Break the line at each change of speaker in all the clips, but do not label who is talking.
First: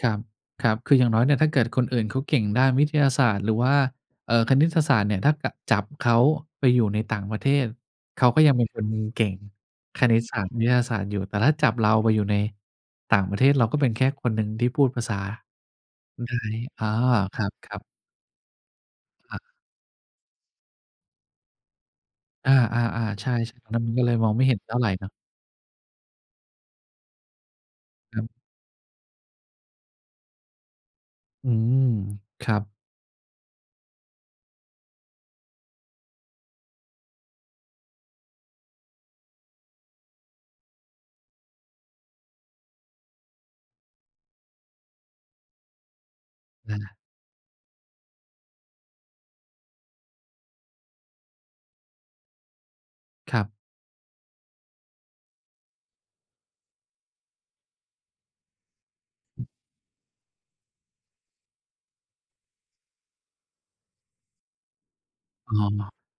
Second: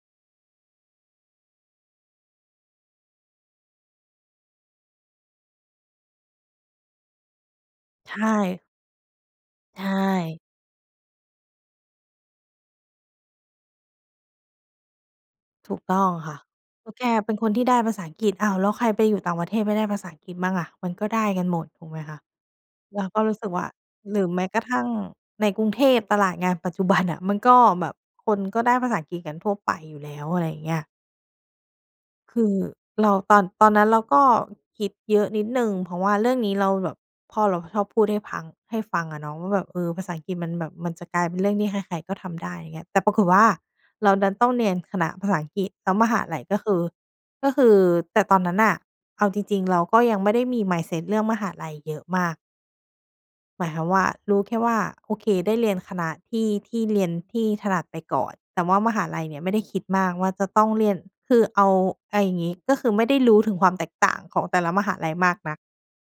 ครับ ครับ คืออย่างน้อยเนี่ยถ้าเกิดคนอื่นเขาเก่งด้านวิทยาศาสตร์หรือว่า เอ่อ คณิตศาสตร์เนี่ย ถ้า ก จับเขาไปอยู่ในต่างประเทศ
ใช
เขาก็ยังเ
่
ป็นคนเก่ง
ใช
คณิตศ
่
าสตร์ วิทยาศาสตร์อยู่ แต่ถ้าจับเราไปอยู่ในต่างประเทศ เราก็เป็นแค่คนหนึ่งที่พูดภาษา
ถูกต้องค
ได
่
้
ะ
อ๋
แล
อ
้วแกเป็น
คร
คนที่ได้
ับ ๆ
ภาษาอังกฤษ อ้าว แล้วใครไปอยู่ต่า
อ
ง
า
ประเทศไม่ได้ภาษาอังกฤษบ้างล่ะ มันก็ได้กันหมด ถูกไหมคะ
อา
เรา
ๆ
ก็
ๆ ใช
ร
่
ู้สึกว
ๆ
่
ต
า
อนนั้นก็เล
หร
ย
ื
ม
อ
อง
แ
ไ
ม
ม
้
่เห็
ก
น
ระ
เ
ท
ท่า
ั่
ไ
ง
รเนาะ
ในกรุงเทพ ตลาดงานปัจจุบันน่ะ มันก็แบบ
ครับ
คนก็ได้ภาษาอังกฤษกันทั่วไปอยู่แล้ว อะไรอย่างเงี้ย
อืม
ค
ค
ื
ร
อ
ับ
เรา ตอน ตอนนั้นเราก็คิดเยอะนิดหนึ่ง เพราะว่าเรื่องนี้เราแบบ พ่อเราชอบพูดให้พัง ให้ฟังอะเนาะว่าแบบ "เอ่อ ภาษาอังกฤษมันแบบมันจะกลายเป็นเรื่องที่ใคร ๆ ก็ทำได้" อย่างเงี้ย แต่ปรากฏว่าเราดันต้องเรียนคณะภาษาอังกฤษ แล้วมหาลัยก็ค
อ
ื
า
อ ก็คือ แต่ตอนนั้นน่ะ เอาจริง ๆ เราก็ยังไม่ได้มี mindset เรื่องมหาลัยเยอะมาก
ครับ
หมายความว่า รู้แค่ว่า โอเค ได้เรียนคณะที่ ที่เรียน ที่ถนัดไปก่อน แต่ว่ามหาลัยเนี่ยไม่ได้คิดมากว่าจะต้องเรียน คือเอา ไอ อย่างงี้ ก็คือไม่ได้รู้ถึงความแตกต่างของแต่ละมหาลัยมาก
อ
น
๋อ
ัก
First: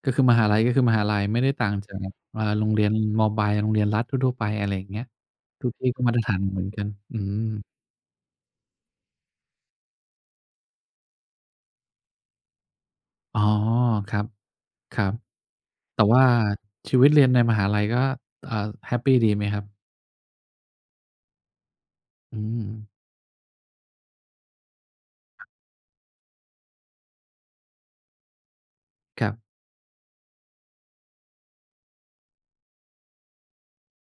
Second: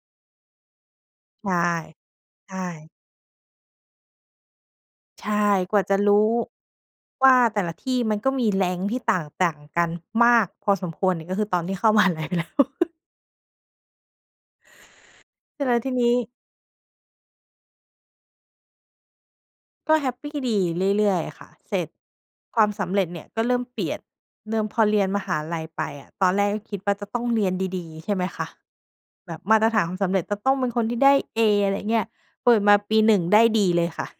ก็คือมหาลัยก็คือมหาลัย ไม่
ใ
ไ
ช
ด้
่
ต่างจาก เอ่อ
ใช
โรงเรี
่
ยน ม.ปลาย โรงเรียนรัฐทั่ว ๆ ไป อะไรอย่างเงี้ย
ใช่
ทุก
กว่
ท
า
ี่
จะ
ก็
ร
ม
ู
าตรฐ
้
านเหมือน ๆ กัน อื
ว่าแต่
ม
ละที่มันก็มี rank ที่ต่าง ต่างกันมากพอสมควรเนี่ย ก็คือตอนที่เข้า มหาลัยไปแล้ว
อ๋อ ครับ ครับ
เสร็จแล้วที
แต่
นี้
ว่าชีวิตเรียนในมหาลัยก็ เอ่อ แฮปปีดีไหมครับ?
ก็แฮปปีดี เรื่อย ๆ ค่ะ เสร็จ
อื
ความส
ม
ำเร็จเนี่ยก็เริ่มเปลี่ยน เริ่ม พอเรียนมหาลัยไปอะ ตอนแรกก็คิดว่าจะต้องเรียนดี ๆ ใช่ไหมคะ
คร
แ
ั
บ
บ
บมาตรฐานความสำเร็จจะต้องเป็นคนที่ได้ A อะไรอย่างเงี้ย เปิดมาปี 1 ได้ D เลยค่ะ